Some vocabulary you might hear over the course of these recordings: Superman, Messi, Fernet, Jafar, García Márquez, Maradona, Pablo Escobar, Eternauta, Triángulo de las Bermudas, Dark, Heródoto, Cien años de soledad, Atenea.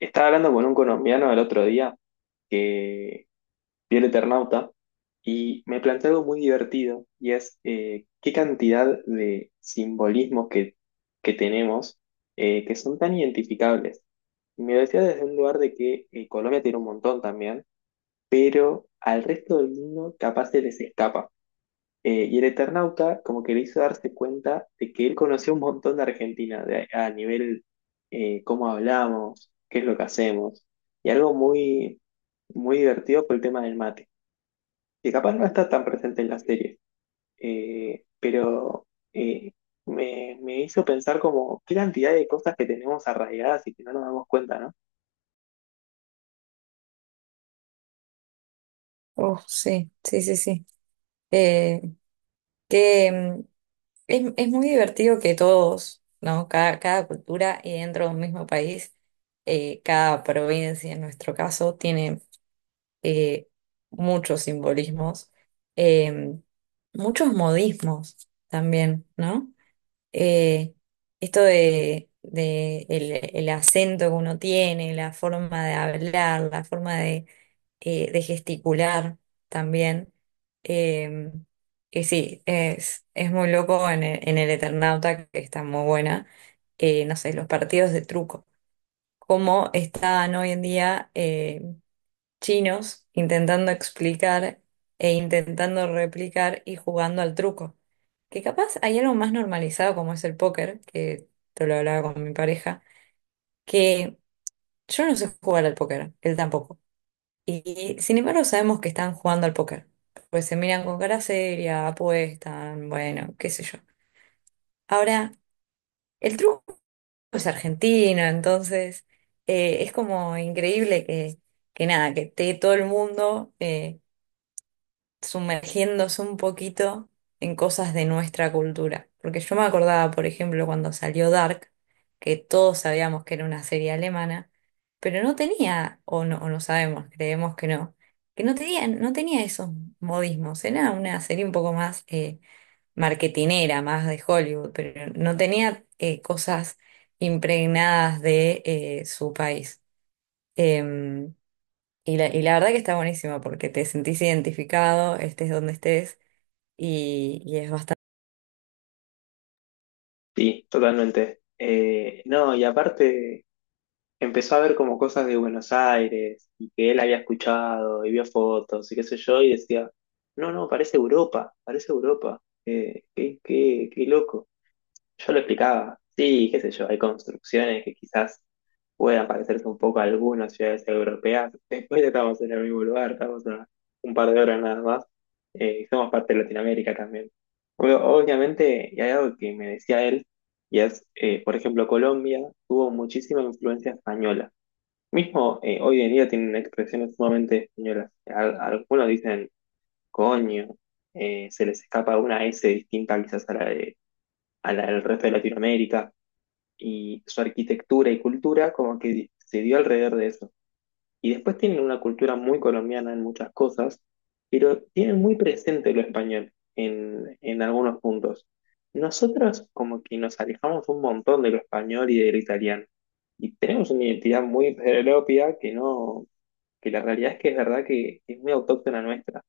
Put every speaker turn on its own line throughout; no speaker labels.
Estaba hablando con un colombiano el otro día que vio el Eternauta y me planteó algo muy divertido. Y es qué cantidad de simbolismos que tenemos, que son tan identificables. Me decía desde un lugar de que Colombia tiene un montón también, pero al resto del mundo capaz se les escapa. Y el Eternauta como que le hizo darse cuenta de que él conoció un montón de Argentina a nivel cómo hablamos, qué es lo que hacemos. Y algo muy divertido fue el tema del mate, que capaz no está tan presente en la serie, pero eh, me hizo pensar como qué cantidad de cosas que tenemos arraigadas y que no nos damos cuenta, ¿no?
Oh, sí, sí, sí, sí. Eh, que mm, es muy divertido que todos, ¿no? Cada cultura y dentro de un mismo país, cada provincia en nuestro caso tiene eh, muchos simbolismos, eh, muchos modismos también, ¿no? Eh, Esto de el acento que uno tiene, la forma de hablar, la forma de gesticular también. Eh, y sí, es muy loco en el Eternauta, que está muy buena. No sé, los partidos de truco. Cómo están hoy en día, chinos intentando explicar e intentando replicar y jugando al truco. Que capaz hay algo más normalizado como es el póker, que te lo hablaba con mi pareja, que yo no sé jugar al póker, él tampoco. Y sin embargo sabemos que están jugando al póker, pues se miran con cara seria, apuestan, bueno, qué sé yo. Ahora, el truco es argentino, entonces, es como increíble que nada, que esté todo el mundo, sumergiéndose un poquito en cosas de nuestra cultura. Porque yo me acordaba, por ejemplo, cuando salió Dark, que todos sabíamos que era una serie alemana, pero no tenía, o no sabemos, creemos que no tenía, no tenía esos modismos. Era una serie un poco más, marketinera, más de Hollywood, pero no tenía, cosas impregnadas de, su país. Em, y la verdad que está buenísimo porque te sentís identificado, estés donde estés, y es bastante.
Sí, totalmente. No, y aparte empezó a ver como cosas de Buenos Aires y que él había escuchado y vio fotos y qué sé yo, y decía, no, no, parece Europa, parece Europa. ¿Qué loco? Yo lo explicaba, sí, qué sé yo, hay construcciones que quizás puedan parecerse un poco a algunas ciudades europeas, después estamos en el mismo lugar, estamos a un par de horas nada más. Somos parte de Latinoamérica también. Obviamente, y hay algo que me decía él, y es, por ejemplo, Colombia tuvo muchísima influencia española. Mismo, hoy en día tienen expresiones sumamente españolas. Algunos dicen coño, se les escapa una S distinta quizás a a la del resto de Latinoamérica, y su arquitectura y cultura como que se dio alrededor de eso. Y después tienen una cultura muy colombiana en muchas cosas, pero tienen muy presente lo español en algunos puntos. Nosotros como que nos alejamos un montón de lo español y del italiano. Y tenemos una identidad muy propia que no que la realidad es que es verdad que es muy autóctona nuestra.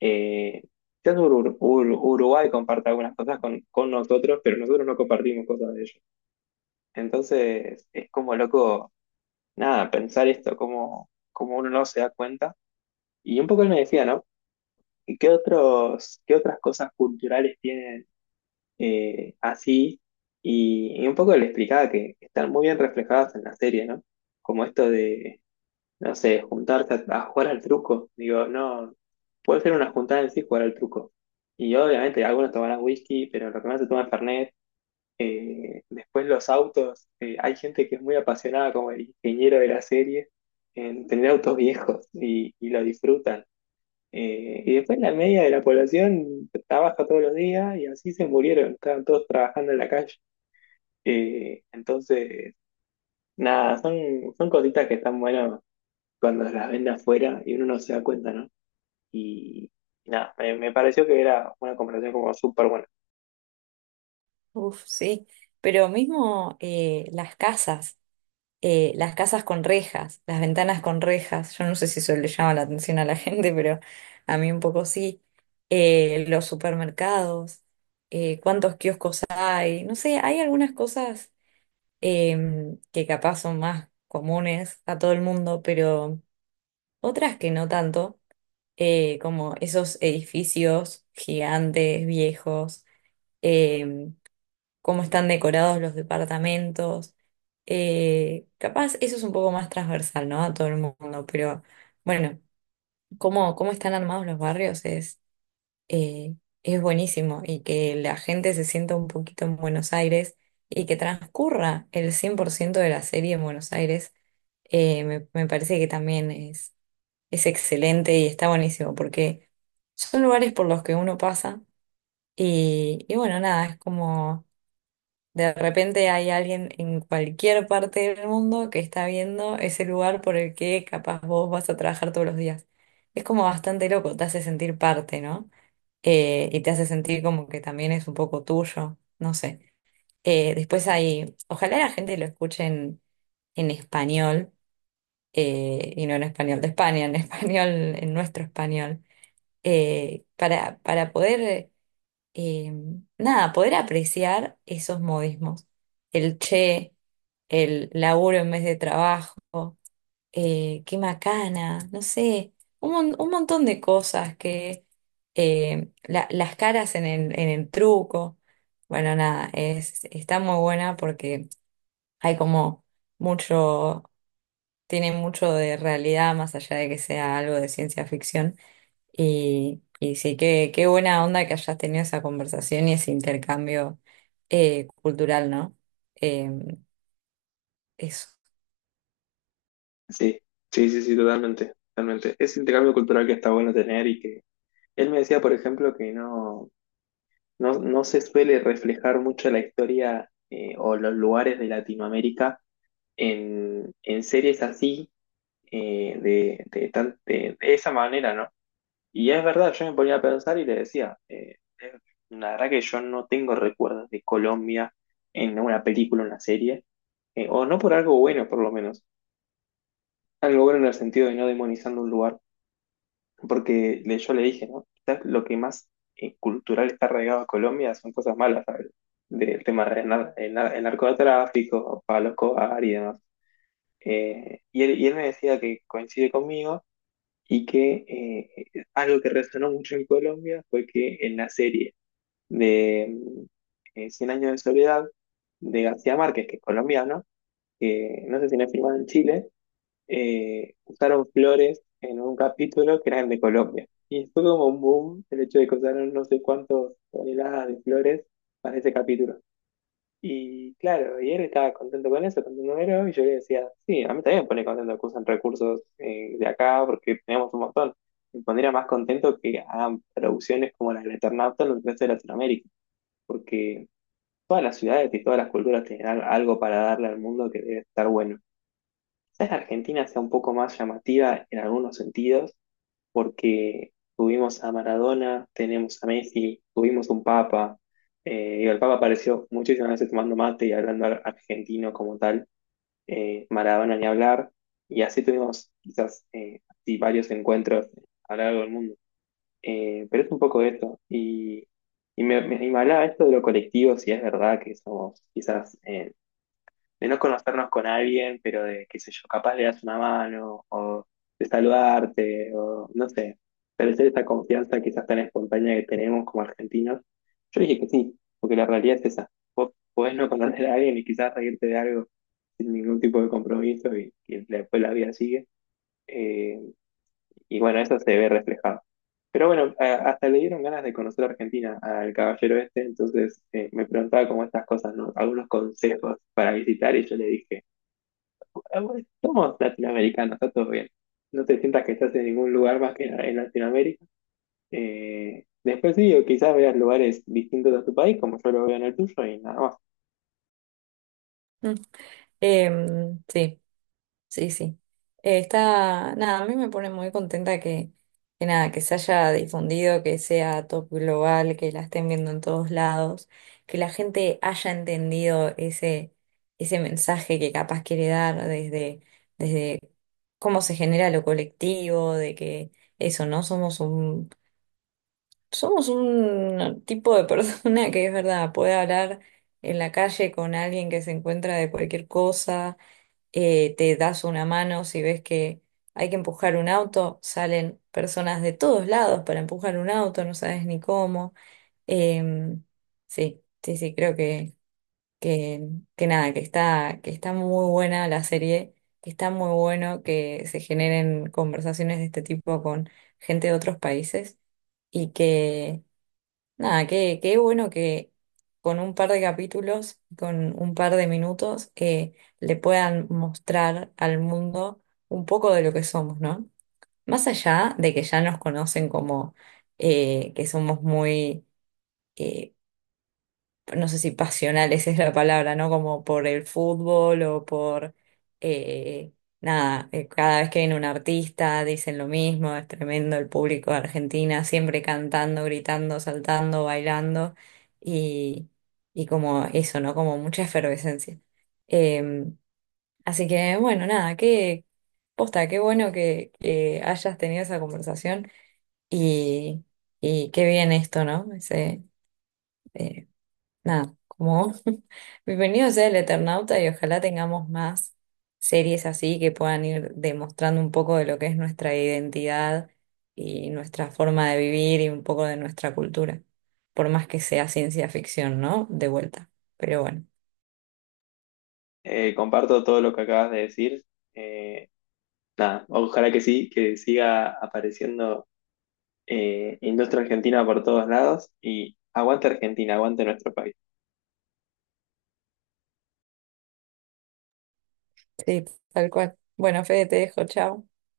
Eh, quizás Uruguay comparte algunas cosas con nosotros, pero nosotros no compartimos cosas de ellos. Entonces, es como loco, nada, pensar esto como uno no se da cuenta. Y un poco él me decía, ¿no? ¿Y qué qué otras cosas culturales tienen, así? Y un poco le explicaba que están muy bien reflejadas en la serie, ¿no? Como esto de no sé, juntarse a jugar al truco. Digo, no, puede ser una juntada en sí jugar al truco. Y obviamente algunos tomarán whisky, pero lo que más se toma es Fernet. Después los autos. Hay gente que es muy apasionada, como el ingeniero de la serie, en tener autos viejos y lo disfrutan. Y después la media de la población trabaja todos los días, y así se murieron, estaban todos trabajando en la calle. Entonces, nada, son cositas que están buenas cuando las ven de afuera y uno no se da cuenta, ¿no? Y nada, me pareció que era una comparación como súper buena.
Uf, sí, pero mismo, las casas con rejas, las ventanas con rejas, yo no sé si eso le llama la atención a la gente, pero a mí un poco sí. Los supermercados, cuántos kioscos hay, no sé, hay algunas cosas, que capaz son más comunes a todo el mundo, pero otras que no tanto. Como esos edificios gigantes, viejos, eh, cómo están decorados los departamentos. Capaz eso es un poco más transversal, ¿no? A todo el mundo, pero bueno, cómo están armados los barrios eh, es buenísimo, y que la gente se sienta un poquito en Buenos Aires y que transcurra el 100% de la serie en Buenos Aires, me parece que también es excelente y está buenísimo porque son lugares por los que uno pasa y bueno, nada, es como de repente hay alguien en cualquier parte del mundo que está viendo ese lugar por el que capaz vos vas a trabajar todos los días. Es como bastante loco, te hace sentir parte, ¿no? Y te hace sentir como que también es un poco tuyo, no sé. Después hay, ojalá la gente lo escuche en español, y no en español de España, en español, en nuestro español, para poder, eh, nada, poder apreciar esos modismos. El che, el laburo en vez de trabajo, qué macana, no sé, un montón de cosas que, las caras en el truco. Bueno, nada, está muy buena porque hay como mucho, tiene mucho de realidad más allá de que sea algo de ciencia ficción. Y sí, qué buena onda que hayas tenido esa conversación y ese intercambio, cultural, ¿no? Eh, eso.
Sí, sí, sí, sí, totalmente, totalmente. Es intercambio cultural que está bueno tener. Y que él me decía, por ejemplo, que no se suele reflejar mucho la historia, o los lugares de Latinoamérica en series así, de esa manera, ¿no? Y es verdad, yo me ponía a pensar y le decía, eh, la verdad que yo no tengo recuerdos de Colombia en una película, una serie, o no por algo bueno, por lo menos. Algo bueno en el sentido de no demonizando un lugar, porque yo le dije, ¿no? Quizás lo que más cultural está arraigado a Colombia son cosas malas, ¿sabes? Del tema del el narcotráfico, Pablo Escobar y demás. Y él me decía que coincide conmigo, y que algo que resonó mucho en Colombia fue que en la serie de Cien años de soledad de García Márquez, que es colombiano, que no sé si no es filmado en Chile, usaron flores en un capítulo que eran de Colombia. Y fue como un boom el hecho de que usaron no sé cuántas toneladas de flores para ese capítulo. Y claro, y él estaba contento con eso, contento con eso. Y yo le decía, sí, a mí también me pone contento que usen recursos, de acá, porque tenemos un montón. Me pondría más contento que hagan producciones como la del Eternauta en el resto de Latinoamérica, porque todas las ciudades y todas las culturas tienen algo para darle al mundo que debe estar bueno. Quizás la Argentina sea un poco más llamativa en algunos sentidos, porque tuvimos a Maradona, tenemos a Messi, tuvimos un Papa. El Papa apareció muchísimas veces tomando mate y hablando argentino como tal. Maradona ni hablar. Y así tuvimos quizás, así, varios encuentros a lo largo del mundo. Pero es un poco esto. Y me hablaba esto de lo colectivo, si es verdad que somos quizás, de no conocernos con alguien, pero de, qué sé yo, capaz le das una mano, o de saludarte, o no sé, establecer esa confianza quizás tan espontánea que tenemos como argentinos. Yo dije que sí, porque la realidad es esa. Vos podés no conocer a alguien y quizás reírte de algo sin ningún tipo de compromiso, y después la vida sigue. Eh, y bueno, eso se ve reflejado. Pero bueno, hasta le dieron ganas de conocer a Argentina al caballero este. Entonces, me preguntaba como estas cosas, ¿no? Algunos consejos para visitar, y yo le dije, igual somos latinoamericanos, está todo bien. No te sientas que estás en ningún lugar más que en Latinoamérica. Después sí, o quizás veas lugares distintos a tu país, como yo lo veo en el tuyo, y nada más.
Mm. Eh, sí. Sí, sí. Está, nada, a mí me pone muy contenta que nada, que se haya difundido, que sea top global, que la estén viendo en todos lados, que la gente haya entendido ese mensaje que capaz quiere dar desde, desde cómo se genera lo colectivo, de que eso, no somos un, somos un tipo de persona que es verdad, puede hablar en la calle con alguien que se encuentra de cualquier cosa, te das una mano si ves que hay que empujar un auto, salen personas de todos lados para empujar un auto, no sabes ni cómo. Em, sí, sí, sí, creo que, que nada, que está muy buena la serie, que está muy bueno que se generen conversaciones de este tipo con gente de otros países y que Nada, qué bueno que con un par de capítulos, con un par de minutos, le puedan mostrar al mundo un poco de lo que somos, ¿no? Más allá de que ya nos conocen como, que somos muy, eh, no sé si pasionales es la palabra, ¿no? Como por el fútbol o por, eh, nada, cada vez que viene un artista dicen lo mismo, es tremendo el público de Argentina, siempre cantando, gritando, saltando, bailando y, y como eso, ¿no? Como mucha efervescencia. Eh, así que, bueno, nada, qué posta, qué bueno que hayas tenido esa conversación y, y qué bien esto, ¿no? Ese, eh, nada, como bienvenido sea el Eternauta y ojalá tengamos más series así que puedan ir demostrando un poco de lo que es nuestra identidad y nuestra forma de vivir y un poco de nuestra cultura, por más que sea ciencia ficción, ¿no? De vuelta. Pero bueno,
Comparto todo lo que acabas de decir. Eh, Nada, ojalá que sí, que siga apareciendo industria argentina por todos lados, y aguante Argentina, aguante nuestro país.
sí, tal cual. Bueno, Fede, te dejo, chao.